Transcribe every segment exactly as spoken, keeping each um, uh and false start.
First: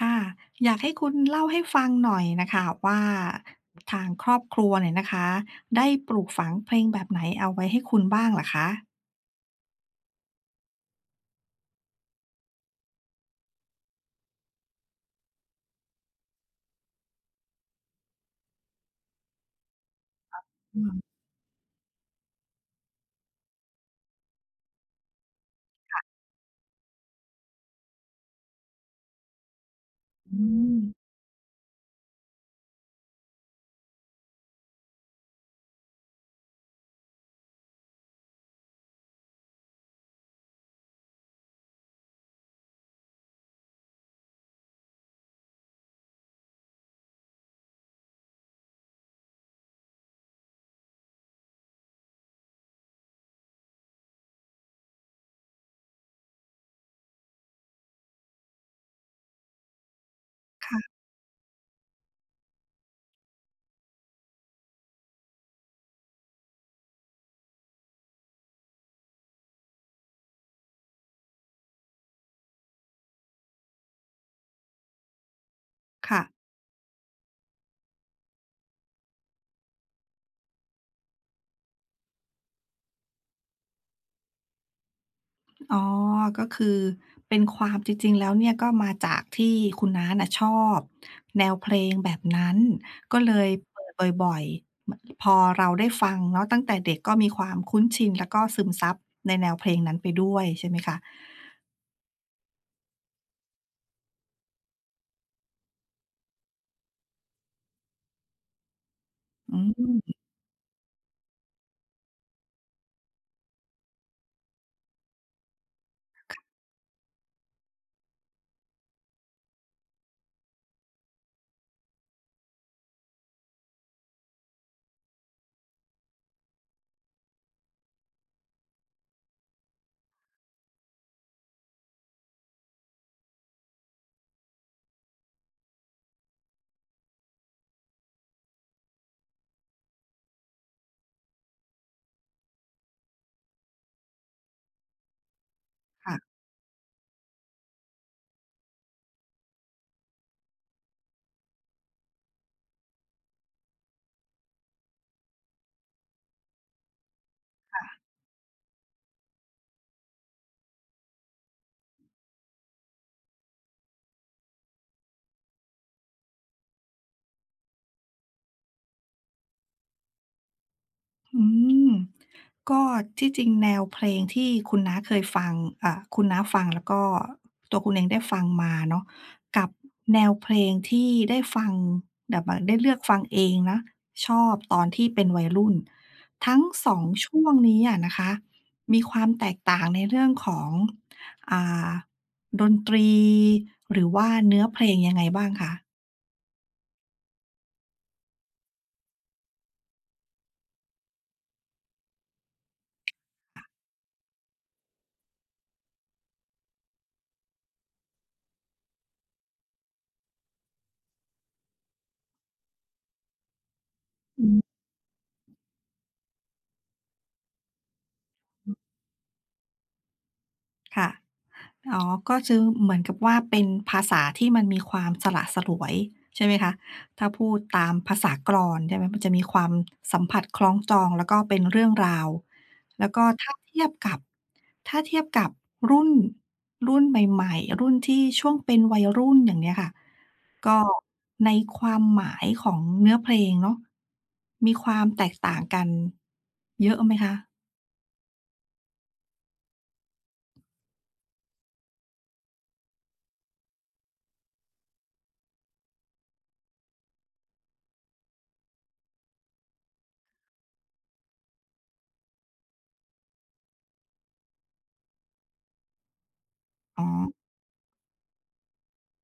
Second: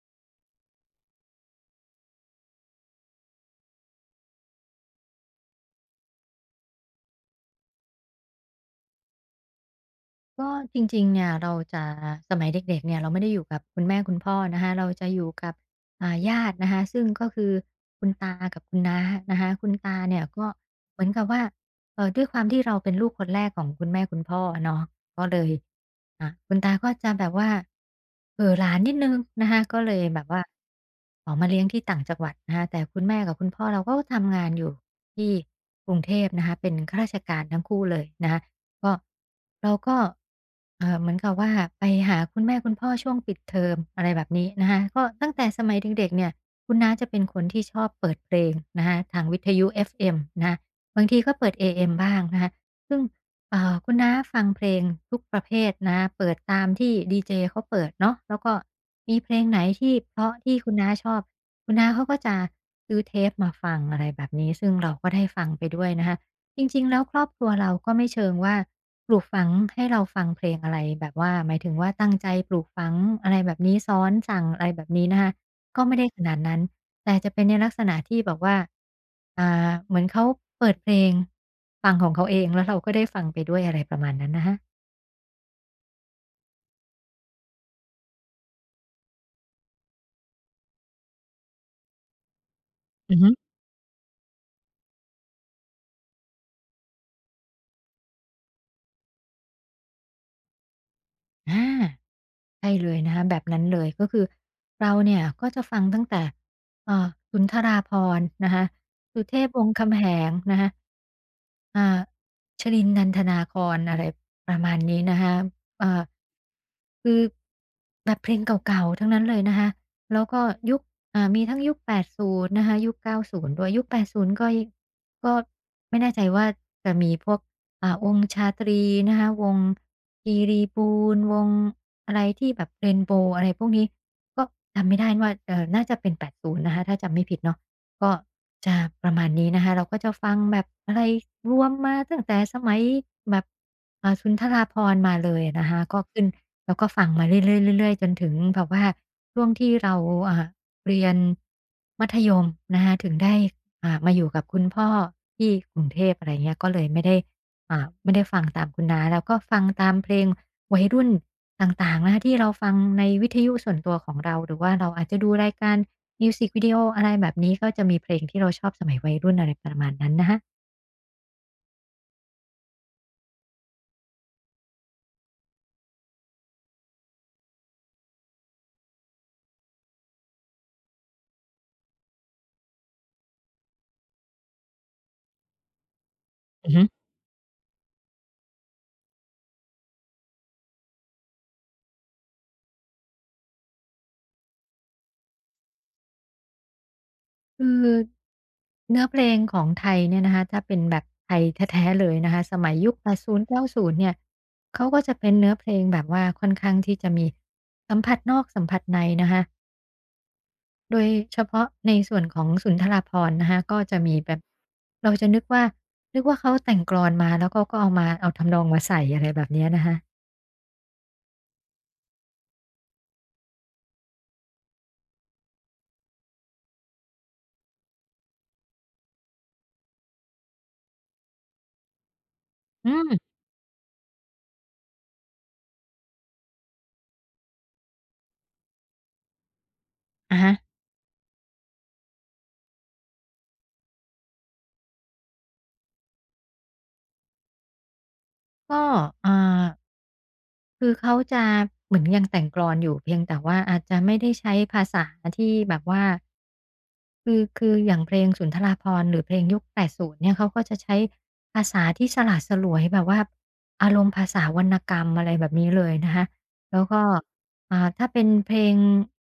ค่ะอยากให้คุณเล่าให้ฟังหน่อยน่ะค่ะว่าทางครอบครัวเนี่ยนะคะได้ปลูกฝังเพลงแบบไหนเอาไว้ให้คุณบ้างเหรอคะก็จริงๆเนี่ยเราจะสมัยเด็กๆเนี่ยเราไม่ได้อยู่กับคุณแม่คุณพ่อนะคะเราจะอยู่กับอ่าญาตินะคะซึ่งก็คือคุณตากับคุณน้านะคะคุณตาเนี่ยก็อืเหมมือนกับว่าเอ่อด้วยความที่เราเป็นลูกคนแรกของคุณแม่คุณพ่อเนาะก็เลยอ่าคุณตาก็จะแบบว่าเอ่อหลานิดหนึ่งนะคะก็เลยแบบอืว่ามขอมาเลี้ยงที่ต่างจังหวัดนะคะแต่คุณแม่กับคุณพ่อเราก็ทำงานอยู่ที่กรุงเทพนะคะเป็นข้าราชการทั้งคู่เลยนะคะ ก็เราก็เอ่อเหมือนกับว่าไปหาคุณแม่คุณพ่อช่วงปิดเทอมอะไรแบบนี้นะคะก็ตั้งแต่สมัยเด็กๆเนี่ยคุณน้าจะเป็นคนที่ชอบเปิดเพลงนะคะทางวิทยุเอฟเอ็มนะคะบางทีก็เปิดเอเอ็มบ้างนะคะซึ่งเอ่อคุณน้าฟังเพลงทุกประเภทนะคะเปิดตามที่ดีเจเขาเปิดเนาะแล้วก็มีเพลงไหนที่เพราะที่คุณน้าค่ะชอบคุณน้าเขาก็จะซื้อเทปมาฟังอะไรแบบนี้ซึ่งเราก็ได้ฟังไปด้วยนะคะ จริงๆแล้วครอบครัวเราก็ไม่เชิงว่าปลูกฝังให้เราฟังเพลงอะไรแบบว่าหมายถึงว่าตั้งใจปลูกฝังอะไรแบบนี้สอนสั่งอะไรแบบนี้นะคะก็ไม่ได้ขค่ะนาดนั้นแต่จะเป็นในลักษณะที่แบบว่าอ่าเหมือนเขาเปิดเพลงฟังของอ๋อก็คือเป็นความจริงๆแล้วเนี่ยก็มาจากที่คุณน้าน่ะชอบแนวเพลงแบบนั้นอืก็อฮึเลยเปิดบ่อยๆมพอเราได้ฟังเนาะตั้งแต่เด็กก็มีความคุ้นชินแล้วก็ซึมซับในแนวเพลงนั้นไปด้วยใช่ไหมคะอา ใช่เลยนะคะแบบนั้นเลยก็คือเราเนี่ยก็จะฟังตั้งแต่เอ่อสุนทราภรณ์นะคะสุเทพอืวงศ์คำแหมงนะคะอ่าชรินทร์นันทนาครอะไรประมาณนี้นะคะอ่าคือแบบเพลงเก่าๆทั้งนั้นเลยนะคะแล้วก็ยุคอ่ามีทั้งยุค แปดสิบนย์นะคะยุค เก้าสิบ ด้วยยุค แปดสิบ ก็ยก็ไม่แน่ใจว่าจะมีพวกอ่าวงชาตรีนะคะวงคีรีบูรณ์วง อะไรที่แบบเรนโบว์อะไรพวกนี้ก็จำไม่ได้ว่าเอ่อน่าจะเป็น8ูนย์นะคะถ้าจำไม่ผิดเนาะก็จะประมาณนี้นะคะเราก็จะฟังแบบอะไรรวมมาตั้งแต่สมัยแบบเอ่อสุนทราภรณ์มาเลยอะนะคะก็ขึ้นค่ะ แล้วก็ฟังมาเรื่อยๆเรื่อยๆจนถึงแบบว่าช่วงที่เราอ่าเรียนมัธยมนะคะถึงได้อ่ามาอยู่กับคุณพ่อที่กรุงเทพอะไรเงี้ยก็เลยไม่ได้อ่าไม่ได้ฟังตามคุณน้าแล้วก็ฟังตามเพลง วัยรุ่นต่างๆนะคะที่เราฟังในวิทยุส่วนตัวของเราหรือว่าเราอาจจะดูรายการมิวสิกวิดีโออะไรแบบนี้ก็จะมีเพลงที่เราชอบสมัยวัยรุ่นอะไรประมาณนั้นนะคะอืมก็ที่จริงแนวเพลงที่คุณน้าเคยฟังอ่าคุณน้าฟังแล้วก็ตัวคุณเองได้ฟังมาเนาะกับแนวเพลงที่ได้ฟังแบบว่าได้เลือกฟังเองนะชอบตอนที่เป็นวัยรุ่นทั้งอือฮึสองช่วงนี้อะนะคะมีความแตกต่างในเรื่องของอ่าดนตรีหรือว่าเนื้อเพลงยังไงบ้างคะคือเนื้อเพลงของไทยเนี่ยนะคะถ้าเป็นแบบไทยแท้ๆเลยนะคะสมัยยุคแปดสิบ เก้าสิบเก้าสิบเนี่ยเขาก็จะเป็นเนื้อเพลงแบบว่าค่อนข้างที่จะมีสัมผัสนอกสัมผัสในนะคะ โดยเฉพาะในส่วนของสุนทราภรณ์นะคะก็จะมีแบบอืมเราจะนึกว่านึกว่าเขาแต่งกลอนมาแล้วเขาก็เอามาเอาทำนองมาใส่อะไรแบบเนี้ยนะคะค่ะ อ๋อก็คือเหมือนกับว่าเป็นภาษาที่มันมีความสละสลวยใช่ไหมคะถ้าพูดตามภาษากลอนใช่ไหมมันจะมีความสัมผัสคล้องจองแล้วก็เป็นเรื่องราวอืแล้มวก็ถ้าเทียบกับถ้าเทียบกับรุ่นรุ่นใหม่ๆรุ่นที่ช่วงเป็นวัยรุ่นอย่างเนี้ยค่ะอะฮะก็ในความหมายของเนื้อเพลงเนาะมีความแตกต่างกันเยอะไหมคะก็อ่า คือเขาจะเหมือนยังแต่งกลอนอยู่เพียงแต่ว่าอาจจะไม่ได้ใช้ภาษาที่แบบว่าคือคืออย่างเพลงสุนทราภรณ์หรือเพลงยุค8์เนี่ยเขาก็จะใช้ภาษาที่สละสลวยแบบว่าอารมณ์ภาษาวรรณกรรมอะไรแบบนี้เลยนะคะแล้วก็อ๋ออ่าถ้าเป็นเพลง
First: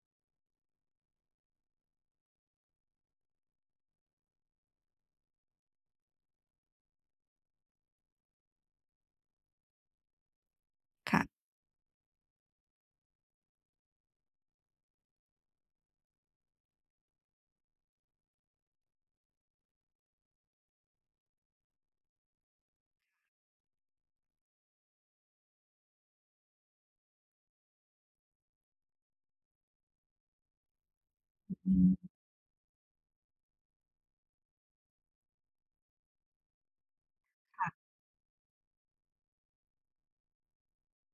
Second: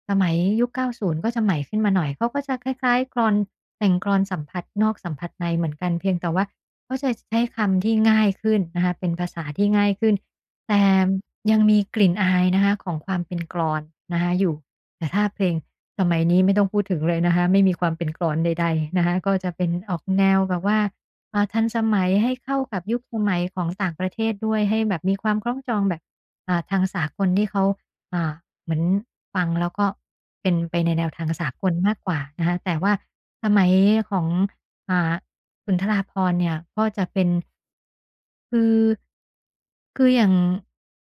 สมัยยุคเก้าศูนย์ก็จะใหม่ขึ้นมาหน่อยเขาก็จะคล้ายๆกลอนแต่งกลอนสัมผัสนอกสัมผัสในเหมือนกันเพียงแต่ว่าเขาจะใช้คำที่ง่ายขึ้นนะคะเป็นภาษาที่ง่ายขึ้น แต่ค่ะยังมีกลิ่นอายนะคะของความเป็นกลอนนะคะอยู่แต่ถ้าเพลงสมัยนี้ไม่ต้องพูดถึงเลยนะคะไม่มีความเป็นกลอนใดๆนะคะก็จะเป็นออกแนวแบบว่าอ่าทันสมัยให้เข้ากับยุคสมัยของต่างประเทศด้วยให้แบบมีความคล้องจองแบบอ่าทางสากลที่เขาอ่าเหมือนฟังแล้วก็เป็นไปในแนวทางสากลอืมากกมว่านะคะแต่ว่าสมัยของ อ่าสุนทราภรณ์เนี่ยก็จะเป็นค่ะคือคืออย่าง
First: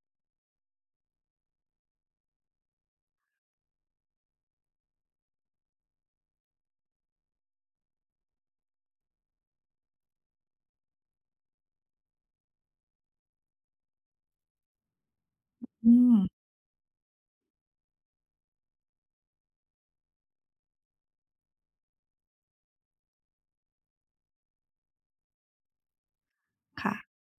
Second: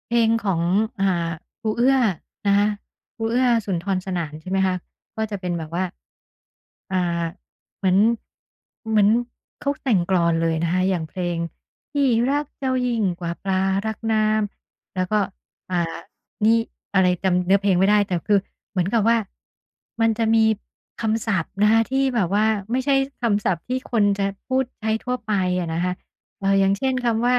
เพลงของอ่าครูเอื้อนะคะครูเอื้อสุนทรสนานใช่ไหมคะก็จะเป็นแบบว่าอ่าเหมือนเหมือนเขาแต่งกลอนเลยนะคะอย่างเพลงพี่รักเจ้ายิ่งกว่าปลารักน้ำแล้วก็อ่า อืมนี่อะไรจำเนื้อเพลงไม่ได้แต่คือเหมือนกับว่ามันจะมีคำศัพท์นะคะที่แบบว่าไม่ใช่คำศัพท์ที่คนจะพูดใช้ทั่วไปอะนะคะเอ่ออย่างเช่ค่ะนคำว่า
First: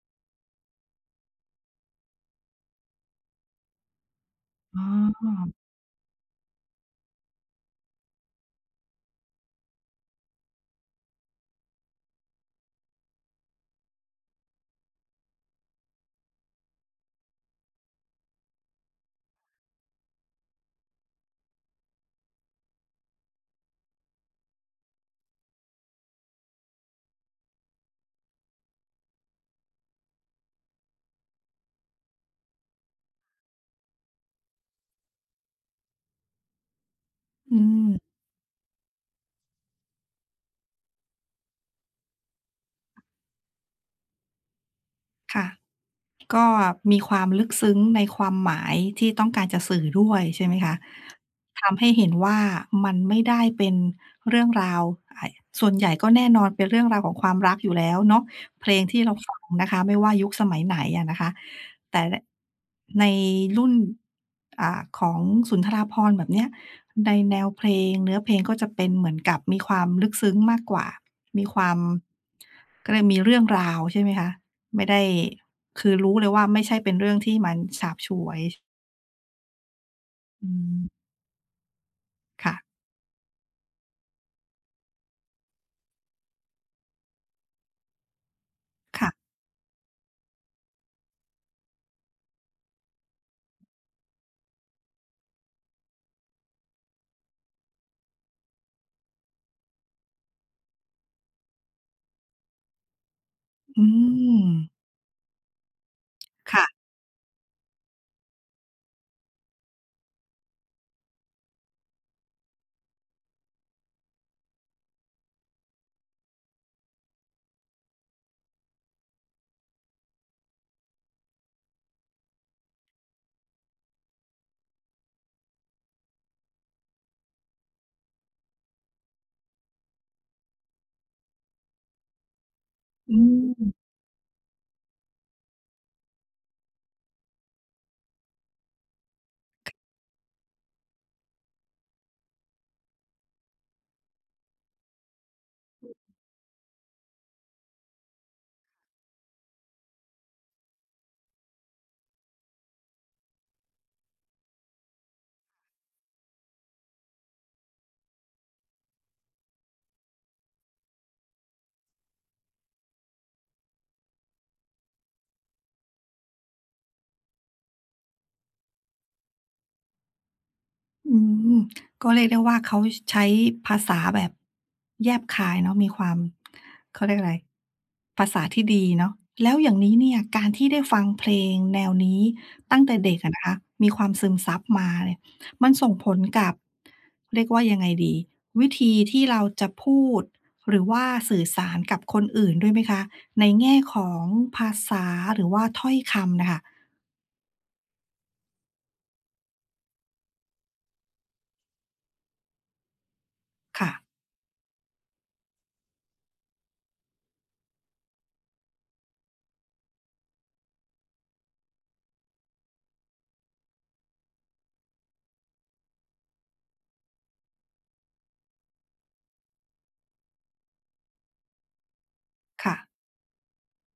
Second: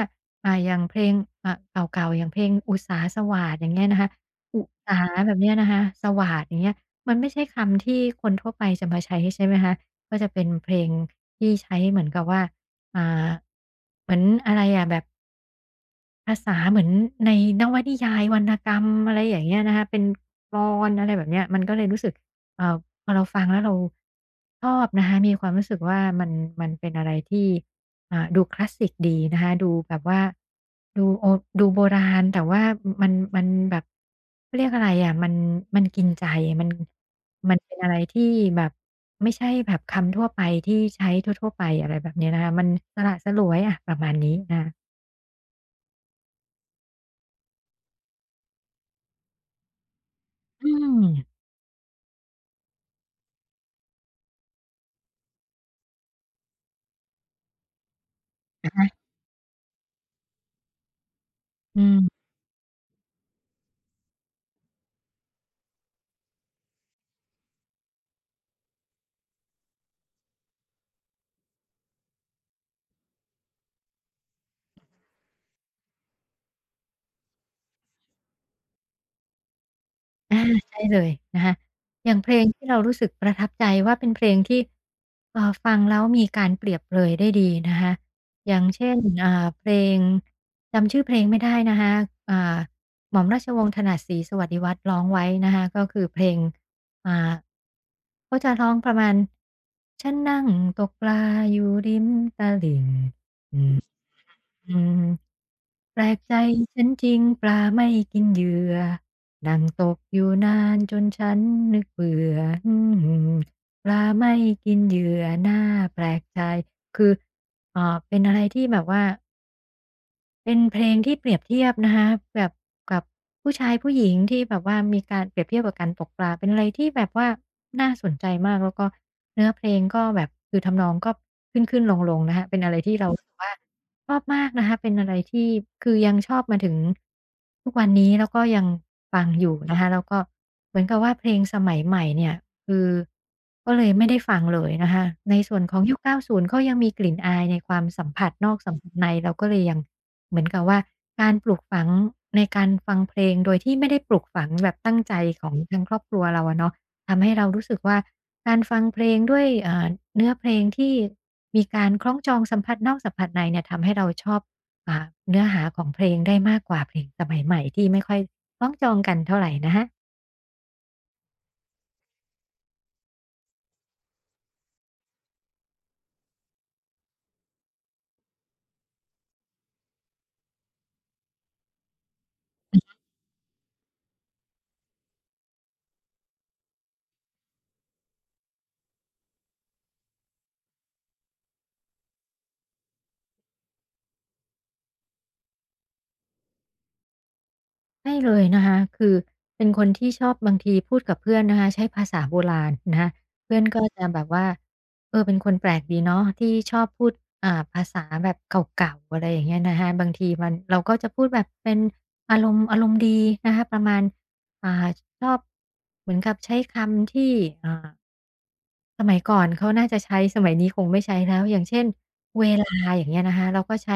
อ่าอย่างเพลงอ่าเก่าๆอย่างเพลงอุสาสวาทอย่างเงี้ยนะคะอุอ๋สาแบบเนี้ยอ นะคะสวาทอย่างเงี้ยมันไม่ใช่คำที่คนทั่วไปจะมาใช้ใช่ไหมคะก็จะเป็นเพลงที่ใช้เหมือนกับว่าอ่าเหมือนอะไรอะแบบ ภาษาเหมือนในนวนิยายวรรณกรรมอะไรอย่างเงี้ยนะคะเป็นกลอนอะไรแบบเนี้ยมันก็เลยรู้สึกเอ่อพอเราฟังแล้วเราชอบนะคะมีความรู้สึกว่ามันมันเป็นอะไรที่อ่าดูคลาสสิกดีนะคะดูแบบว่าดูโอดูโบราณแต่ว่ามันมันแบบเขาเรียกอะไรอะมันมันกินใจมันมันอืเป็นมอะไรที่แบบไม่ใช่แบบคำทั่วไปที่ใช้ทั่วๆไปอะไรแบบเนี้ยนะคะมันสละสลวยอะประมาณนี้นะคะค่ะก็มีความลึกซึ้งในความหมายที่ต้องการจะสื่อด้วยใช่ไหมอืคะมทำให้เห็นว่ามันไม่ได้เป็นเรื่องราวอ่าส่วนใหญ่ก็แน่นอนเป็นเรื่องราวของความรักอยู่แล้วเนาะเพลงที่เราฟังนะคะไม่ว่ายุคสมัยไหนอะนะคะอืแต่ม ในรุ่นอ่าของสุนทราภรณ์แบบเนี้ยในแนวเพลงเนื้อเพลงก็จะเป็นเหมือนกับมีความลึกซึ้งมากกว่ามีความก็เลยมีเรื่องราวใช่ไหมคะ ไม่ได้คือรู้เลยว่าไม่ใช่เป็นเรื่องที่มันฉาบฉวยอาอืใช่มเลยนะคะอย่างเพลงค่ะที่เรารู้สึกประทับใจว่าเป็นเพลงที่เอ่อฟังแล้วมีการเปรียบเปรยได้ดีนะคะอย่างเช่นค่ะอ่าเพลงจำชื่อเพลงไม่ได้นะคะอ่าหม่อมราชวงศ์ถนัดศรีสวัสดิวัฒน์ร้องไว้นะคะก็คือเพลงอ่าเขาจะร้องประมาณฉันนั่งตกปลาอยู่ริมตลิ่งอืมอืม แปลกใจค่ะฉันจริงปลาไม่กินเหยื่อนั่งตกอยู่นานจนฉันนึกเบื่ออืมปลาไม่กินเหยื่อหน้าแปลกใจคือเอ่อเป็นอะไรที่แบบว่า เป็นเพลงที่เปรียบเทียบนะคะแบบกับผู้ชายผู้หญิงที่แบบว่ามีการเปรียบเทียบกับการตกปลาเป็นอะไรที่แบบว่าน่าสนใจมากแล้วก็เนื้อเพลงก็แบบคือทำนองก็ขึ้นๆลงๆนะคะเป็นอะไรที่เราอืรู้สึกว่าม ชอบมากนะคะเป็นอะไรที่คือยังชอบมาถึงทุกวันนี้แล้วก็ยังฟังอยู่นะคะแล้วก็เหมือนกับว่าเพลงสมัยใหม่เนี่ย คือก็เลยไม่ได้ฟังเลยนะคะในส่วนของยุคเก้าศูนย์ก็ยังมีกลิ่นอายในความสัมผัสนอกสัมผัสในเราก็เลยยังเหมือนกับว่าการปลูกฝังในการฟังเพลงโดยที่ไม่ได้ปลูกฝังแบบตั้งใจของทางครอบครัวเราอะเนาะทำให้เรารู้สึกว่าการฟังเพลงด้วยอ่าเนื้อเพลงที่มีการคล้องจองสัมผัสนอกสัมผัสในเนี่ยทำให้เราชอบอ่าเนื้อหาของเพลงได้มากกว่าเพลงสมัยใหม่ที่ไม่ค่อยคล้องจองกันเท่าไรนะคะ อืมก็เรียกได้ว่าเขาใช้ภาษาแบบแยบคายเนาะมีความเขาเรียกอะไรภาษาที่ดีเนาะแล้วอย่างนี้เนี่ยการที่ได้ฟังเพลงแนวนี้ตั้งแต่เด็กอะนะคะมีความซึมซับมาเนี่ยมันส่งผลกับเรียกว่ายังไงดีวิธีที่เราจะพูดหรือว่าสื่อสารกับคนอื่นด้วยไหมคะในแง่ของภาษาหรือว่าถ้อยคำน่ะค่ใช่เลยนะคะคือเป็นคนที่ชอบบางทีพูดกับเพื่อนนะคะใช้ภาษาโบราณนะคะเพื่อนก็ะจะแบบว่าเออเป็นคนแปลกดีเนาะที่ชอบพูดอ่าภาษาแบบเก่าๆอะไรอย่างเงี้ยนะคะบางทีมันเราก็จะพูดแบบเป็นอารมณ์อารมณ์ดีนะคะประมาณอ่าชอบเหมือนกับใช้คำที่อ่า สมัยก่อนเขาน่าจะใช้สมัยนี้คงไม่ใช้แล้วอย่างเช่นเวลาอค่ะย่างเงี้ยนะคะเราก็ใช้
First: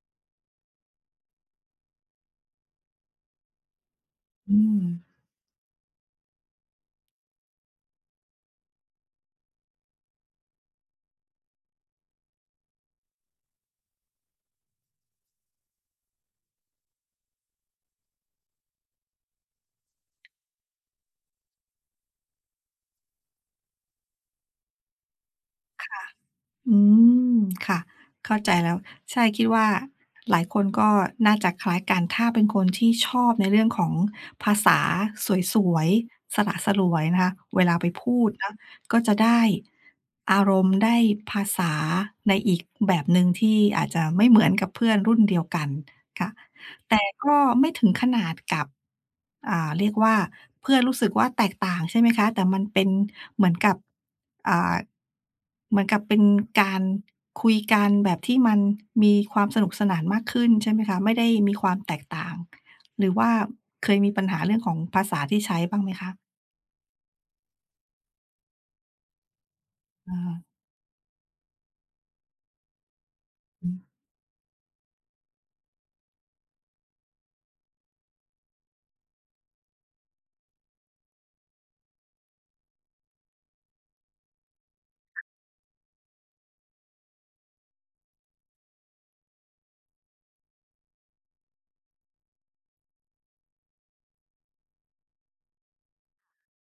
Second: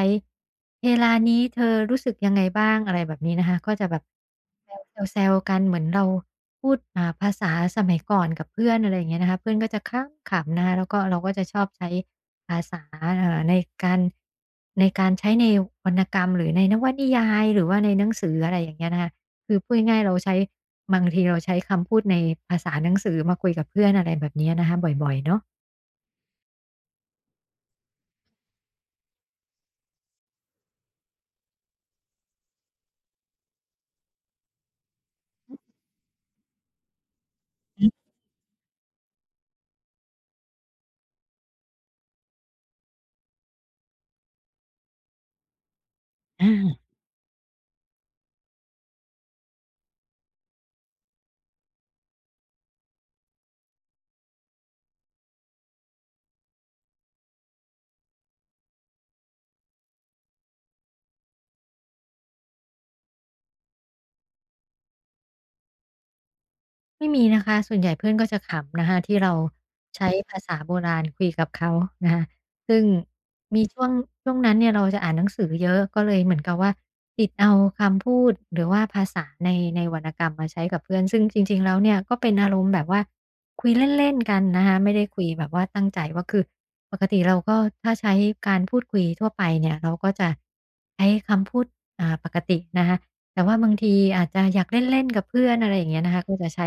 เวลานี้เธอรู้สึกยังไงบ้างอะไรแบบนี้นะคะก็จะแบบๆอืม แซวๆๆกันเหมือนเราพูดอ่าภาษาสมัยก่อนกับเพื่อนอะไรอย่างเงี้ยนะคะเพื่อนก็จะขำๆนะคะแล้วก็เราก็จะชอบใช้ภาษาอ่าในการในการใช้ในวรรณกรรมหรือในนวนิยายหรือว่าในหนังสืออะไรอย่างเงี้ยนะคะ คือพูดง่ายๆเราใช้บางทีเราใช้คำพูดในภาษาหนังสือมาคุยกับเพื่อนอะไรแบบเนี้ยนะคะบ่อยๆเนาะอืมค่ะเข้าใจแล้วใช่คิดว่าหลายคนก็น่าจะคล้ายกันถ้าเป็นคนที่ชอบในเรื่องของภาษาสวยๆสละสลวยนะคะเวลาไปอืมพูดนะก็จะได้อารมณ์ได้ภาษาในอีกแบบหนึ่งที่อาจจะไม่เหมือนกับเพื่อนรุ่นเดียวกันค่ะ อา แต่ก็ไม่ถึงขนาดกับอ่าเรียกว่าเพื่อนรู้สึกว่าแตกต่างใช่ไหมคะแต่มันเป็นเหมือนกับอ่าเหมือนกับเป็นการคุยกันแบบที่มันมีความสนุกสนานมากขึ้นใช่ไหมคะไม่ได้มีความแตกต่างหรือว่าเคยมีปัญหาเรื่องของภาษาที่ใช้บ้างไหมคะไม่มีนะคะส่วนใหญ่เพื่อนก็จะขำนะคะที่เราใช้ภาอาษาโบราณคุยกับเขานะคะซึ่งมีอืช่วงม ช่วงนั้นเนี่ยเราจะอ่านหนังสือเยอะก็เลยเหมือนกับว่าติดเอาคำพูดหรือว่าภาษาในในวรรณกรรมมาใช้กับเพื่อนซึ่งจริงๆแล้วเนี่ยก็เป็นอารมณ์แบบว่าคุยเล่นๆกันนะคะไม่ได้คุยแบบว่าตั้งใจว่าคือปกติเราก็ถ้าใช้การพูดคุยทั่วไปเนี่ยเราก็จะใช้คำพูดอ่าปกตินะคะ แต่ว่าบางทีอาจจะอยากเล่นๆกับเพื่อนอะไรอย่างเงี้ยนะคะก็จะใช้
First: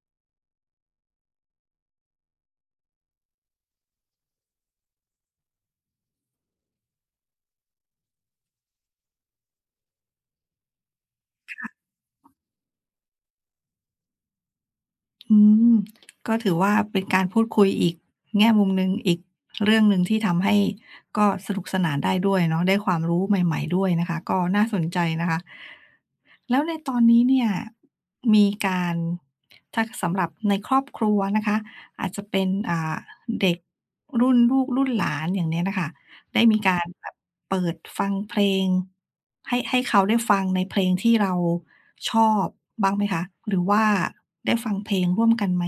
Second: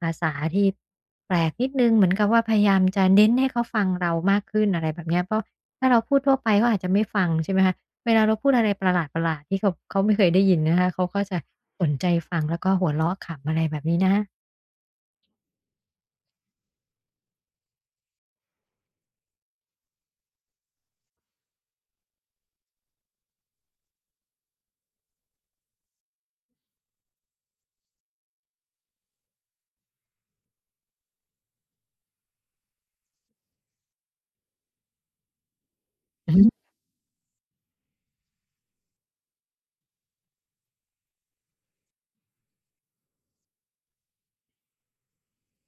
ภาษาที่แปลกนิดหนึ่งเหมือนกับว่าพยายามจะเน้นให้เขาฟังเรามากขึ้นอะไรแบบเนี้ยเพราะถ้าเราพูดทั่วไปเขาอาจจะไม่ฟังใช่ไหมคะเวลาเราพูดอะไรประหลาดๆที่เขาเขาไม่เคยได้ยินนะคะเขาก็จะสนใจฟังแล้วก็หัวเราะขำอะไรแบบนี้นะคะ อืมก็ถือว่าเป็นการพูดคุยอีกแง่มุมหนึ่งอีกเรื่องหนึ่งที่ทำให้ก็สนุกสนานได้ด้วยเนาะได้ความรู้ใหม่ๆด้วยนะคะก็น่าสนใจนะคะแล้วในตอนนี้เนี่ยมีการถ้าสำหรับในครอบครัวนะคะอาจจะเป็นอ่าเด็กรุ่นลูกรุ่นหลานอย่างเนี้ยน่ะค่ะ ได้มีการแบบเปิดฟังเพลงให้ให้เขาได้ฟังในเพลงที่เราชอบบ้างไหมคะหรือว่าได้ฟังเพลงร่วมกันไหม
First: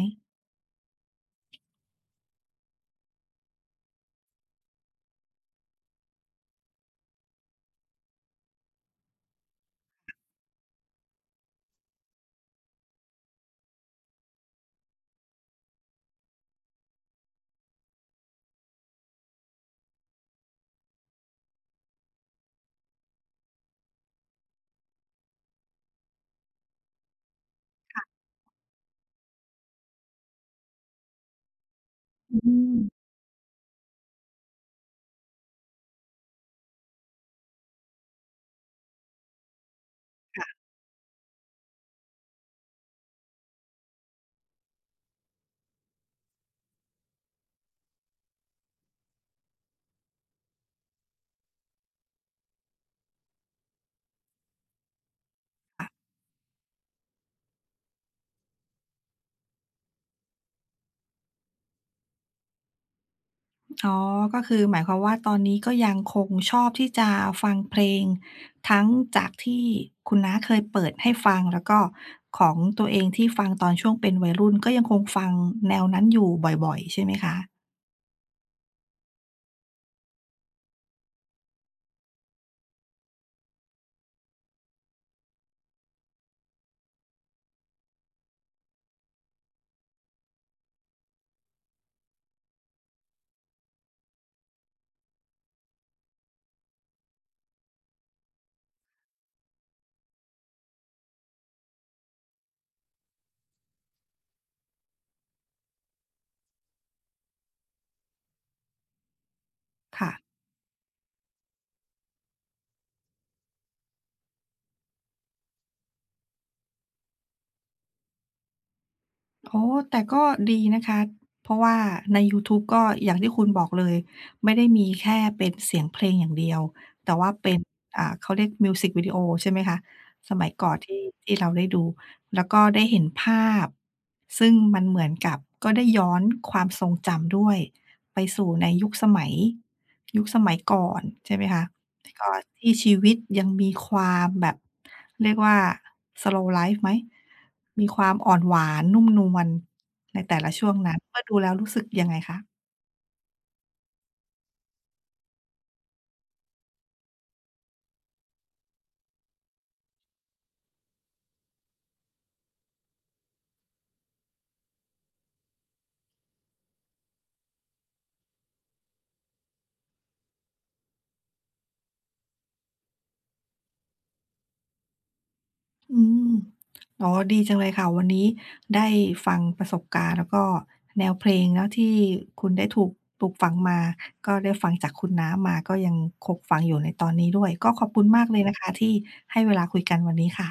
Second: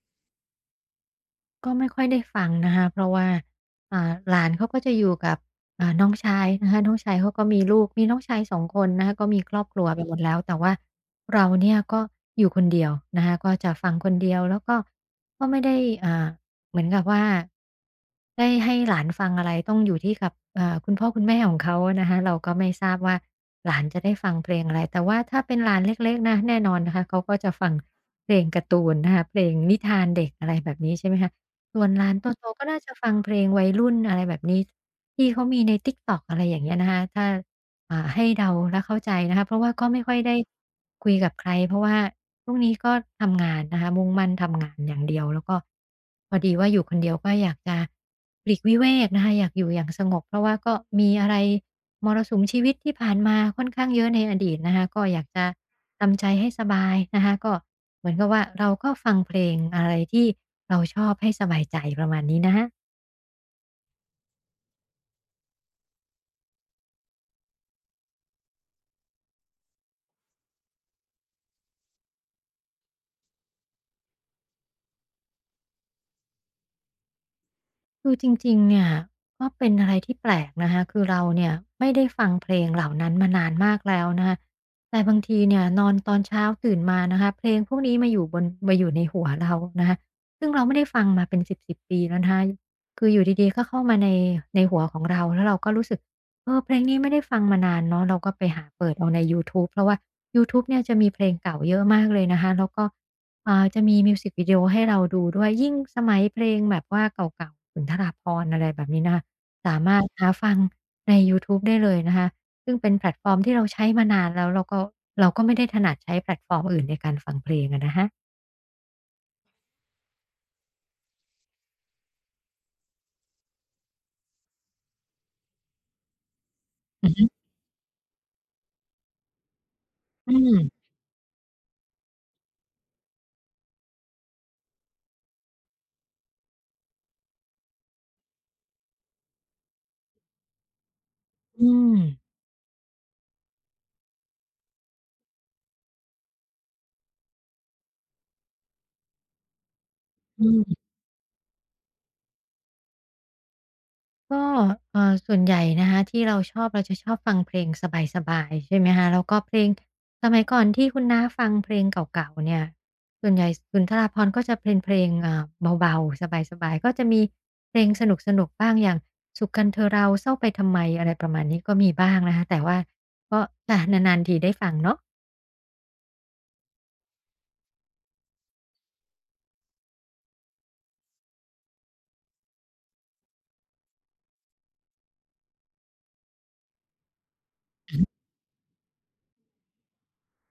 ก็ไม่ค่อยได้ฟังนะคะเพราะว่าอ่าหลานเขาก็จะอยู่กับอ่าน้องชายนะคะน้องชายเขาก็มีลูกมีน้องชายสองคนนะคะก็มีครอบครัวไปหมดแล้วแต่ว่าเราเนี่ยก็อยู่คนเดียวนะคะก็จะฟังคนเดียวแล้วก็ก็ไม่ได้อ่าเหมือนกับว่าได้ให้หลานฟังอะไรต้องอยู่ที่กับอ่าคุณพ่อคุณแม่ของเขาอะนะคะเราก็ไม่ทราบว่าหลานจะได้ฟังเพลงอะไรแต่ว่าถ้าเป็นหลานเล็กๆนะแน่นอนนะคะเขาก็จะฟังเพลงการ์ตูนนะคะเพลงนิทานเด็กอะไรแบบนี้ใช่ไหมคะ ส่วนหลานตัวอืโตก็น่าจะมฟังเพลงวัยรุ่นอะไรแบบนี้ที่เขามีใน TikTok อะไรอย่างเงี้ยนะคะถ้าอ่าให้เดาและเข้าใจนะคะเพราะว่าก็ไม่ค่อยได้คุยกับใครเพราะว่าช่วงนี้ก็ทำงานนะคะมุ่งมั่นทำงานอย่างเดียวแล้วก็พอดีว่าอยู่คนเดียวก็อยากจะปลีกวิเวกนะคะอยากอยู่อย่างสงบเพราะว่าก็มีอะไรมรสุมชีวิตที่ผ่านมาค่อนข้างเยอะในอดีตนะคะก็อยากจะทำใจให้สบายนะคะก็เหมือนกับว่าเราก็ฟังเพลงอะไรที่ เราชอบให้สบายใจประมาณนี้นะคะอ๋อก็คือหมายความว่าตอนนี้ก็ยังคงชอบที่จะฟังเพลงทั้งจากที่คุณน้าเคยเปิดให้ฟังแล้วก็ของตัวเองที่ฟังตอนช่วงเป็นวัยรุ่นก็ยังคงฟังแนวนั้นอยู่บ่อยๆใช่ไหมคะคือจริงๆเนี่ยก็เป็นอะไรที่แปลกนะคะคือเราเนี่ยไม่ได้ฟังเพลงเหล่านั้นมานานมากแล้วนะคะแต่บางทีเนี่ยนอนตอนเช้าตื่นมานะคะเพลงพวกนี้มาอยู่บนมาอยู่ในหัวเรานะคะซึ่งเราไม่ได้ฟังมาเป็นสิบสิบปีแล้วนะคะคืออยู่ดีๆก็เข้ามาในในหัวของเราแล้วเราก็รู้สึกเออเพลงนี้ไม่ได้ฟังมานานเนาะเราก็ไปหาเปิดเอาในยูทูบเพราะว่ายูทูบเนี่ยจะมีเพลงเก่าเยอะมากเลยนะคะแล้วก็ อ่าจะมีมิวสิกวิดีโอให้เราดูด้วยยิ่งสมัยเพลงแบบว่าเก่าๆสุนทราภรณ์อะไรแบบนี้นะคะสามารถค่ะ หาฟังในยูทูบได้เลยนะคะซึ่งเป็นแพลตฟอร์มที่เราใช้มานานแล้วเราก็เราก็ไม่ได้ถนัดอื่นในการฟังเพลงอะนะคะอ๋อแต่ก็ดีนะคะเพราะว่าในยูทูบก็อย่างที่คุณบอกเลยไม่ได้มีแค่เป็นเสียงเพลงอย่างเดียวอืแต่อฮึว่าเป็นอ่าเขาเรียกมิวสิกวิดีโอใช่ไหมคะสอืมัยก่อนมที่ที่เราได้ดูแล้วก็ได้เห็นภาพซึ่งมันเหมือนกับก็ได้ย้อนความทรงจำด้วยไปสู่ในยุคสมัยยุคสมัยก่อนใช่ไหมคะ อืมก็ที่ชีวิตยังมีความแบบเรียกว่า slow life ไหมมีความอ่อนหวานนุ่มนวลในแต่อืละช่วงม นั้นเมื่อดูแล้วรู้สึกยังไงคะ ก็เอ่อส่วนใหญ่นะคะที่เราชอบเราจะชอบฟังเพลงสบายๆใช่ไหมคะแล้วก็เพลงสมัยก่อนที่คุณน้าฟังเพลงเก่าๆเนี่ยส่วนใหญ่สุนทราภรณ์ก็จะเป็นเพลงอ่าเบาๆสบายๆก็จะมีเพลงสนุกๆบ้างอย่างสุขกันเธอเราเศร้าไปทำไมอะไรประมาณนี้ก็มีบ้างนะคะแต่ว่าก็ค่ะนานๆทีได้ฟังเนาะอืมอ๋อดีจังเลยค่ะวันนี้ได้ฟังประสบการณ์แล้วก็แนวเพลงเนาะที่คุณได้ถูกปลูกฝังมา ก็ได้ฟังจากคุณน้ามาก็ยังคงฟังอยู่ในตอนนี้ด้วยก็ขอบคุณมากเลยนะคะที่ให้เวลาคุยกันวันนี้ค่ะ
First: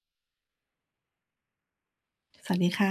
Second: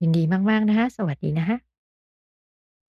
ยินดีมากๆนะคะสวัสดีนะคะสวัสดีค่ะ